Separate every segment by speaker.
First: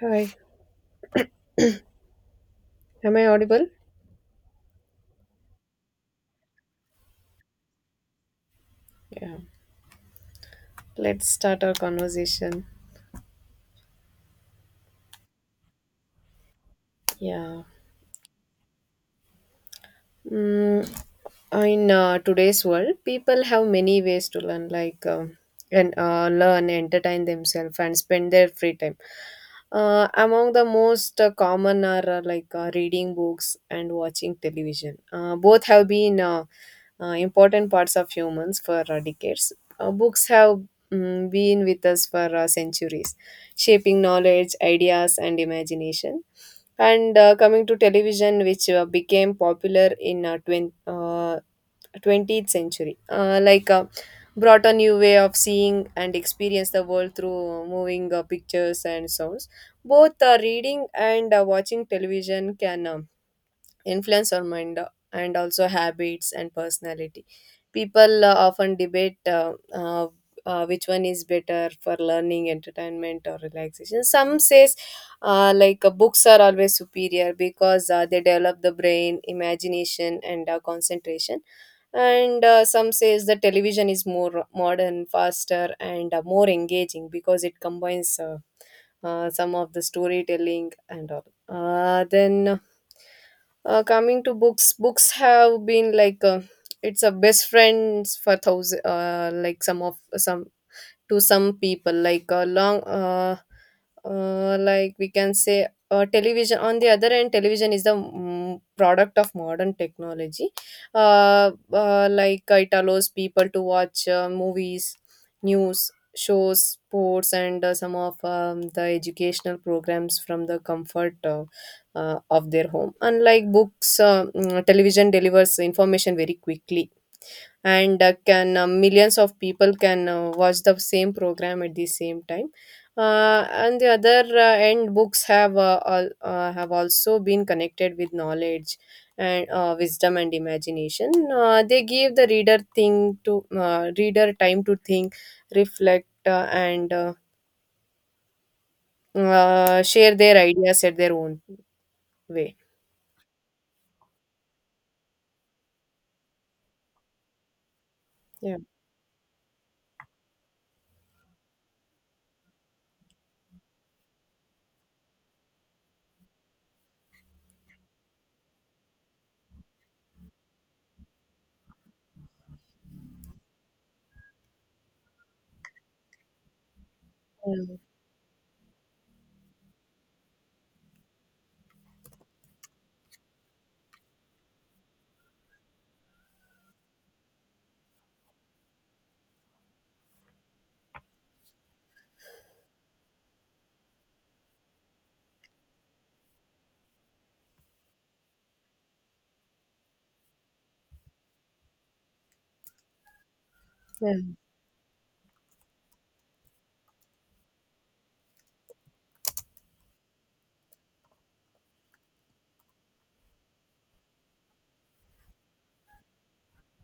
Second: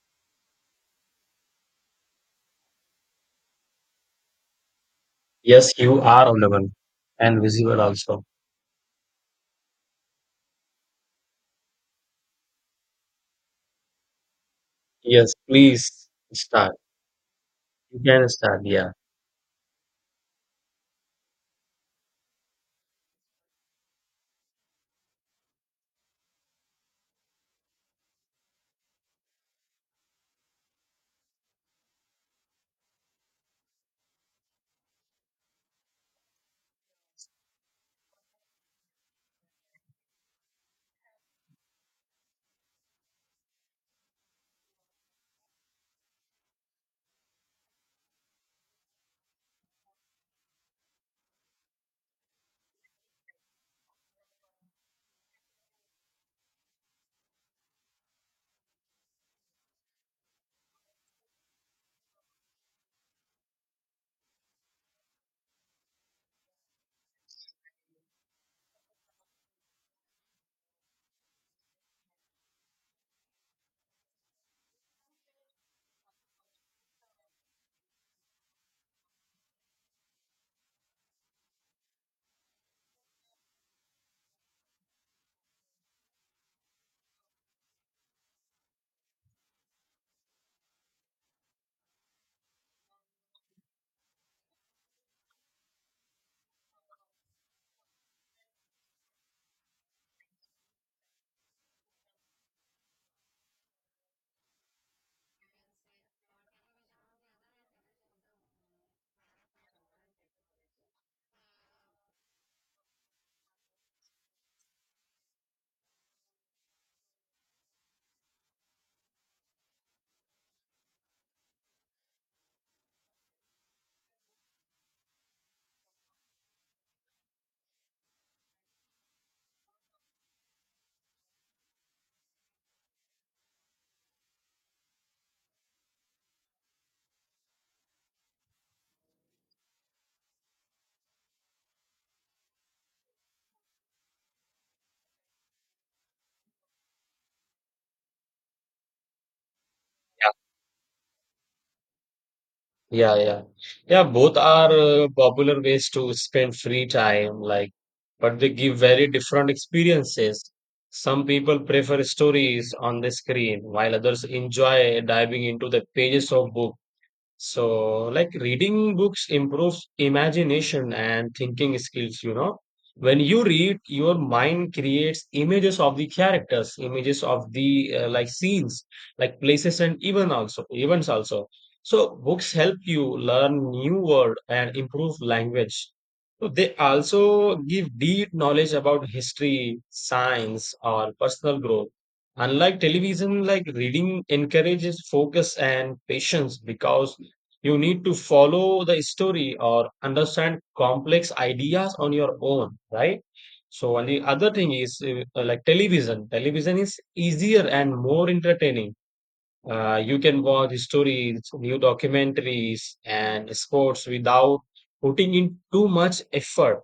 Speaker 1: Hi, am I audible?
Speaker 2: Yes, you are audible and visible also.
Speaker 1: Yeah. Let's start our conversation.
Speaker 2: Yes, please start.
Speaker 1: Yeah.
Speaker 2: You can start. Yeah.
Speaker 1: Mm, in today's world people have many ways to learn like and learn entertain themselves and spend their free time among the most common are reading books and watching television. Both have been important parts of humans for decades. Books have been with us for centuries, shaping knowledge, ideas and imagination. And coming to television, which became popular in 20th century. Brought a new way of seeing and experience the world through moving pictures and sounds. Both reading and watching television can influence our mind and also habits and personality. People often debate which one is better for learning, entertainment, or relaxation. Some says books are always superior because they develop the brain, imagination, and concentration. And some says the television is more modern, faster, and more engaging because it combines some of the storytelling and all. Then coming to books, books have been it's a best friends for thousand, like some of some to some people like a long like we can say. Television, on the other end, television is the product of modern technology. It allows people to watch movies, news, shows, sports and some of the educational programs from the comfort of their home. Unlike books, television delivers information very quickly and can millions of people can watch the same program at the same time. And the other end, books have have also been connected with knowledge and wisdom and imagination. They give the reader time to think, reflect and share their ideas at their own way.
Speaker 2: Yeah, yeah. Yeah, both are popular ways to spend free time, like, but they
Speaker 1: Yeah.
Speaker 2: give very different experiences. Some people prefer stories on the screen, while others enjoy diving into the pages of books. So, like reading books improves imagination and thinking skills. When you read, your mind creates images of the characters, images of
Speaker 1: Yeah.
Speaker 2: the like scenes, like places and even also events also. So books help you learn new word and improve language. So they also give deep knowledge about history, science, or personal growth. Unlike television, like reading encourages focus and patience because you need to follow the story or understand complex ideas on your own, right? So, and the
Speaker 1: Yeah.
Speaker 2: other thing is like television. Television is easier and more entertaining. You can watch stories, new documentaries, and sports without putting in too much effort.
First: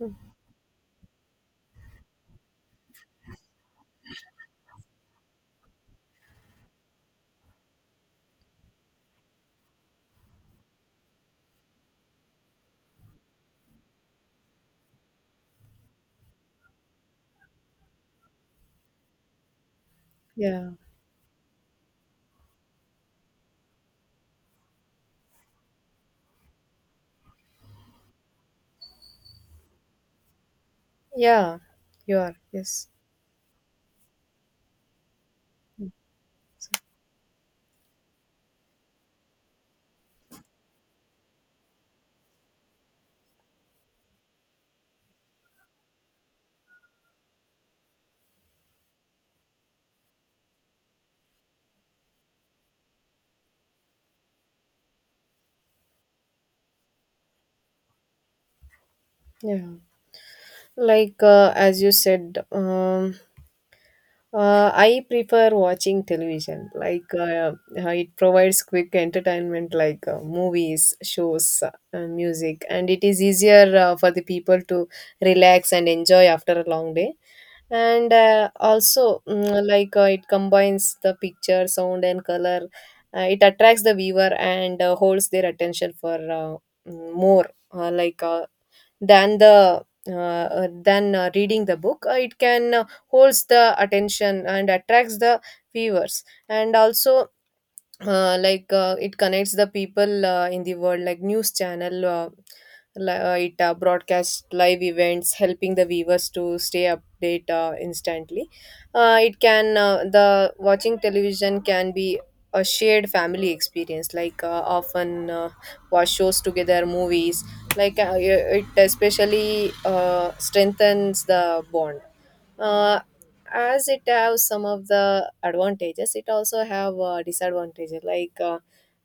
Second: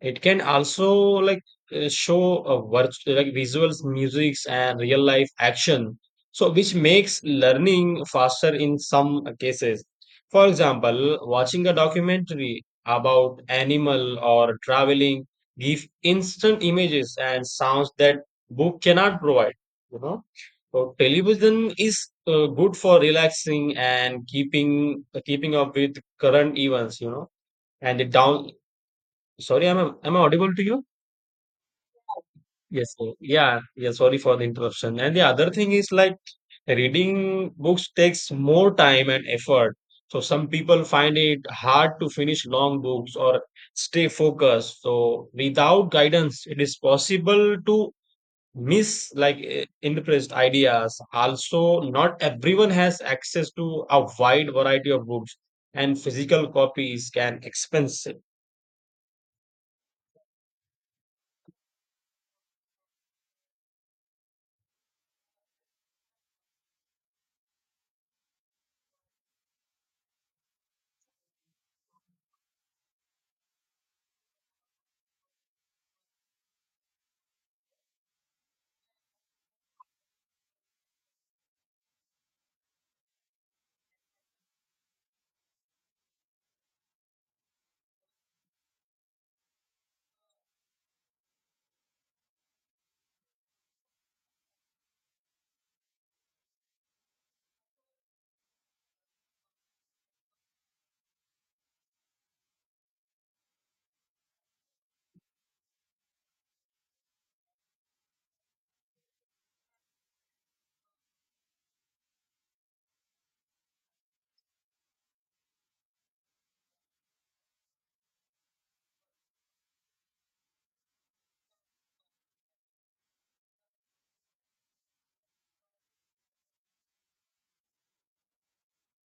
Speaker 2: It can also like show a like visuals, musics, and real life action. So, which makes learning faster in some cases. For example, watching a documentary about animal or traveling give instant images and sounds that book cannot provide. You know,
Speaker 1: Yeah,
Speaker 2: so television is good for relaxing and keeping up with current events. And it down. Sorry, am I audible to you?
Speaker 1: yeah. You are, yes.
Speaker 2: Yes, sir. Yeah, yeah. Sorry for the interruption. And the other thing is like reading books takes more time and effort. So some people find it hard to finish long books or stay focused. So without guidance, it is possible to miss like impressed ideas. Also, not everyone has access to a wide variety of books, and physical copies can expensive.
Speaker 1: Yeah. As you said, I prefer watching television. It provides quick entertainment, like movies, shows, music, and it is easier for the people to relax and enjoy after a long day. And also, it combines the picture, sound, and color. It attracts the viewer and holds their attention for more. Uh, like uh, than the than reading the book. It can holds the attention and attracts the viewers, and also it connects the people in the world, like news channel. It broadcasts live events, helping the viewers to stay update instantly. It can The watching television can be a shared family experience, often watch shows together, movies. It especially strengthens the bond. uh, as it has some of the advantages, it also have disadvantages. like uh,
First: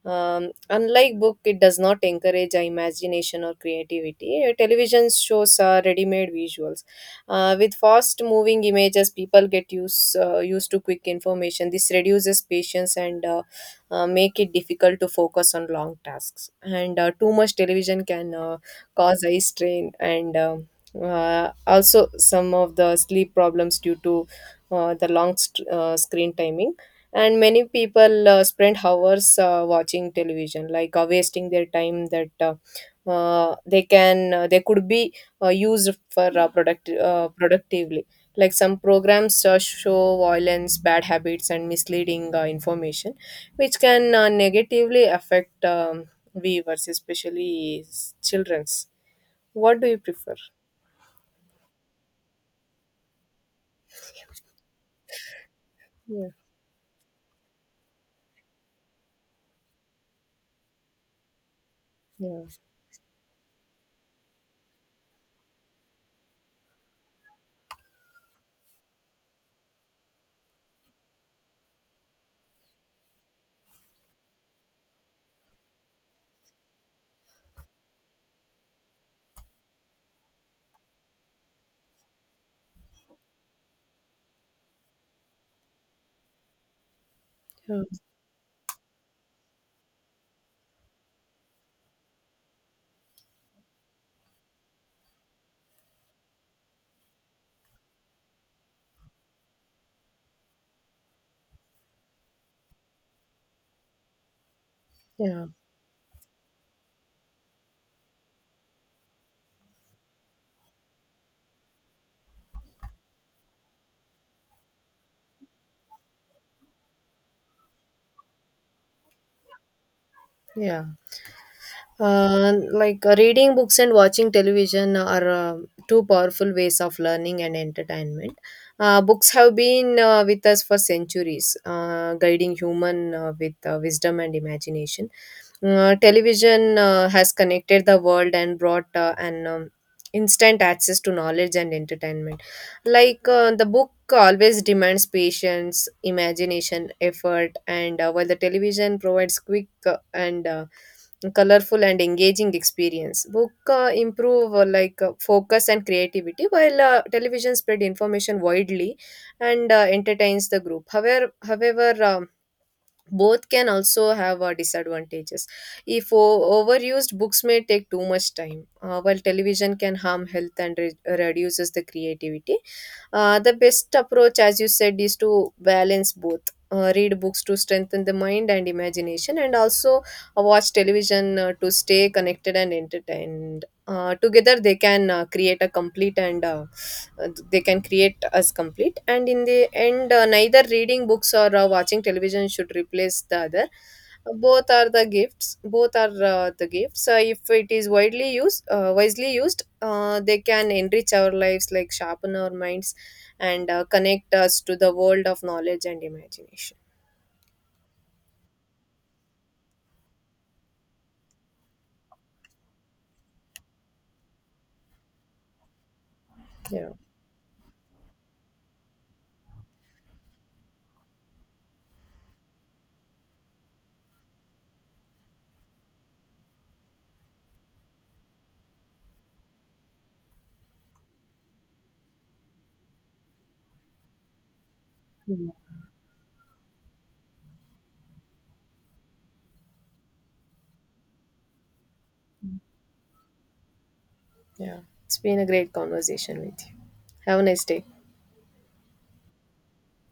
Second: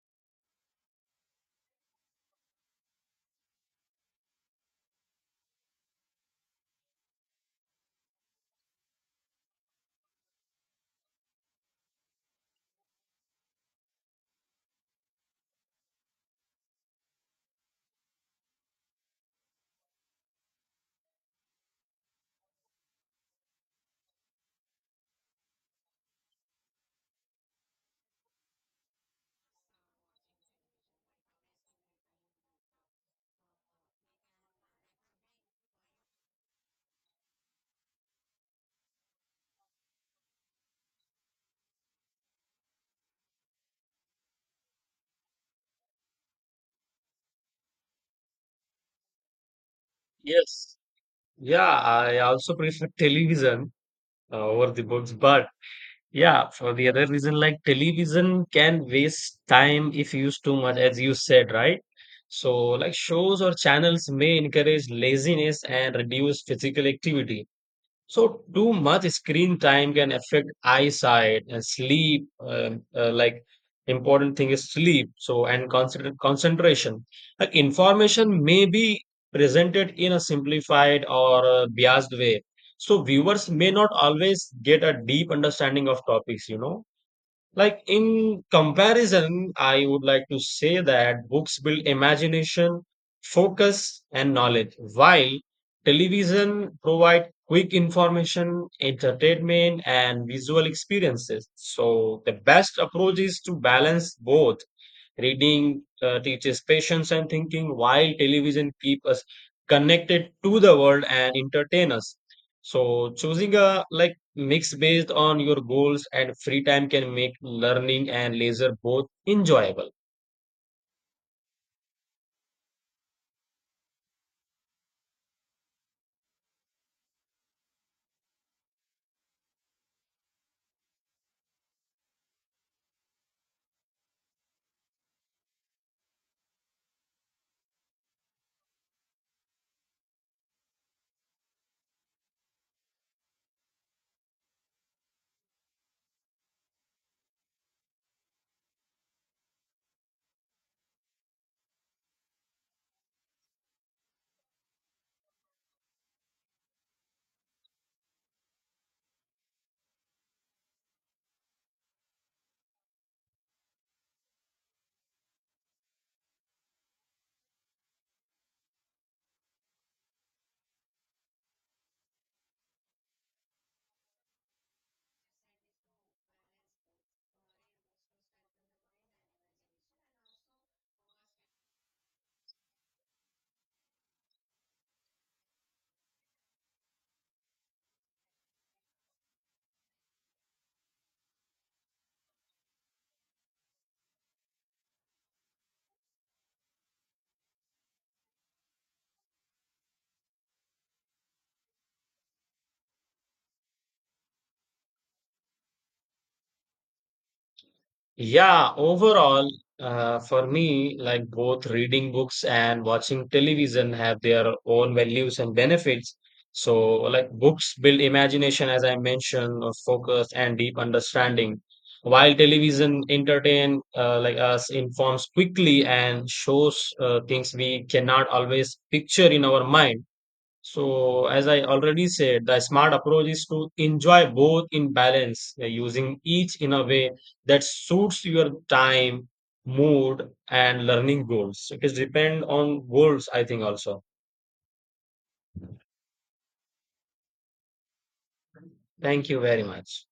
Speaker 1: um, Unlike book, it does not encourage imagination or creativity. Television shows ready-made visuals with fast moving images. People get used used to quick information. This reduces patience and make it difficult to focus on long tasks. And too much television can cause eye strain and also some of the sleep problems due to the screen timing. And many people spend hours watching television, wasting their time that they could be used for productively. Like some programs show violence, bad habits and misleading information, which can negatively affect viewers, especially children's. What do you prefer?
Speaker 2: Yes. Yeah, I also prefer television over the books. But
Speaker 1: Yeah.
Speaker 2: yeah, for the other reason, like television can waste time if used too much, as you said, right?
Speaker 1: Yeah.
Speaker 2: So, like shows or channels may encourage laziness and reduce physical activity. So too much screen time can affect eyesight and sleep. Like important thing is sleep. So and concentration. Like information may be presented in a simplified or a biased way. So viewers may not always get a deep understanding of topics. You know. Like
Speaker 1: Yeah.
Speaker 2: in comparison, I would like to say that books build imagination, focus, and knowledge, while television provide quick information, entertainment, and visual experiences. So the best approach is to balance both.
Speaker 1: Yeah,
Speaker 2: Reading teaches patience and thinking, while television keep us connected to the world and entertain us. So choosing a like mix based on your goals and free time can make learning and leisure both enjoyable.
Speaker 1: yeah. Reading books and watching television are two powerful ways of learning and entertainment. Books have been with us for centuries, guiding human with wisdom and imagination. Television has connected the world and brought an instant access to knowledge and entertainment. The book always demands patience, imagination, effort, and while the television provides quick and colorful and engaging experience. Book improve focus and creativity, while television spread information widely and entertains the group. However, both can also have disadvantages. If overused, books may take too much time, while television can harm health and reduces the creativity. The best approach, as you said, is to balance both. Read books to strengthen the mind and imagination, and also watch television to stay connected and entertained. Together they can create a complete and they can create us complete. And in the end, neither reading books or watching television should replace the other. Both are the gifts. If it is widely used Wisely used, they can enrich our lives, like sharpen our minds and connect us to the world of knowledge and imagination.
Speaker 2: Yeah, overall, for me, like both reading books and watching television have their own values and benefits.
Speaker 1: Yeah.
Speaker 2: So, like books build imagination, as I mentioned, of focus and deep understanding, while television entertain like us informs quickly and shows things we cannot always picture in our mind. So, as I already said, the smart approach is to enjoy both in balance, using each in a way that suits your time, mood, and learning goals. So, it is depend on goals, I think, also.
Speaker 1: Yeah, it's been a great conversation with you. Have a nice day.
Speaker 2: Thank you very much.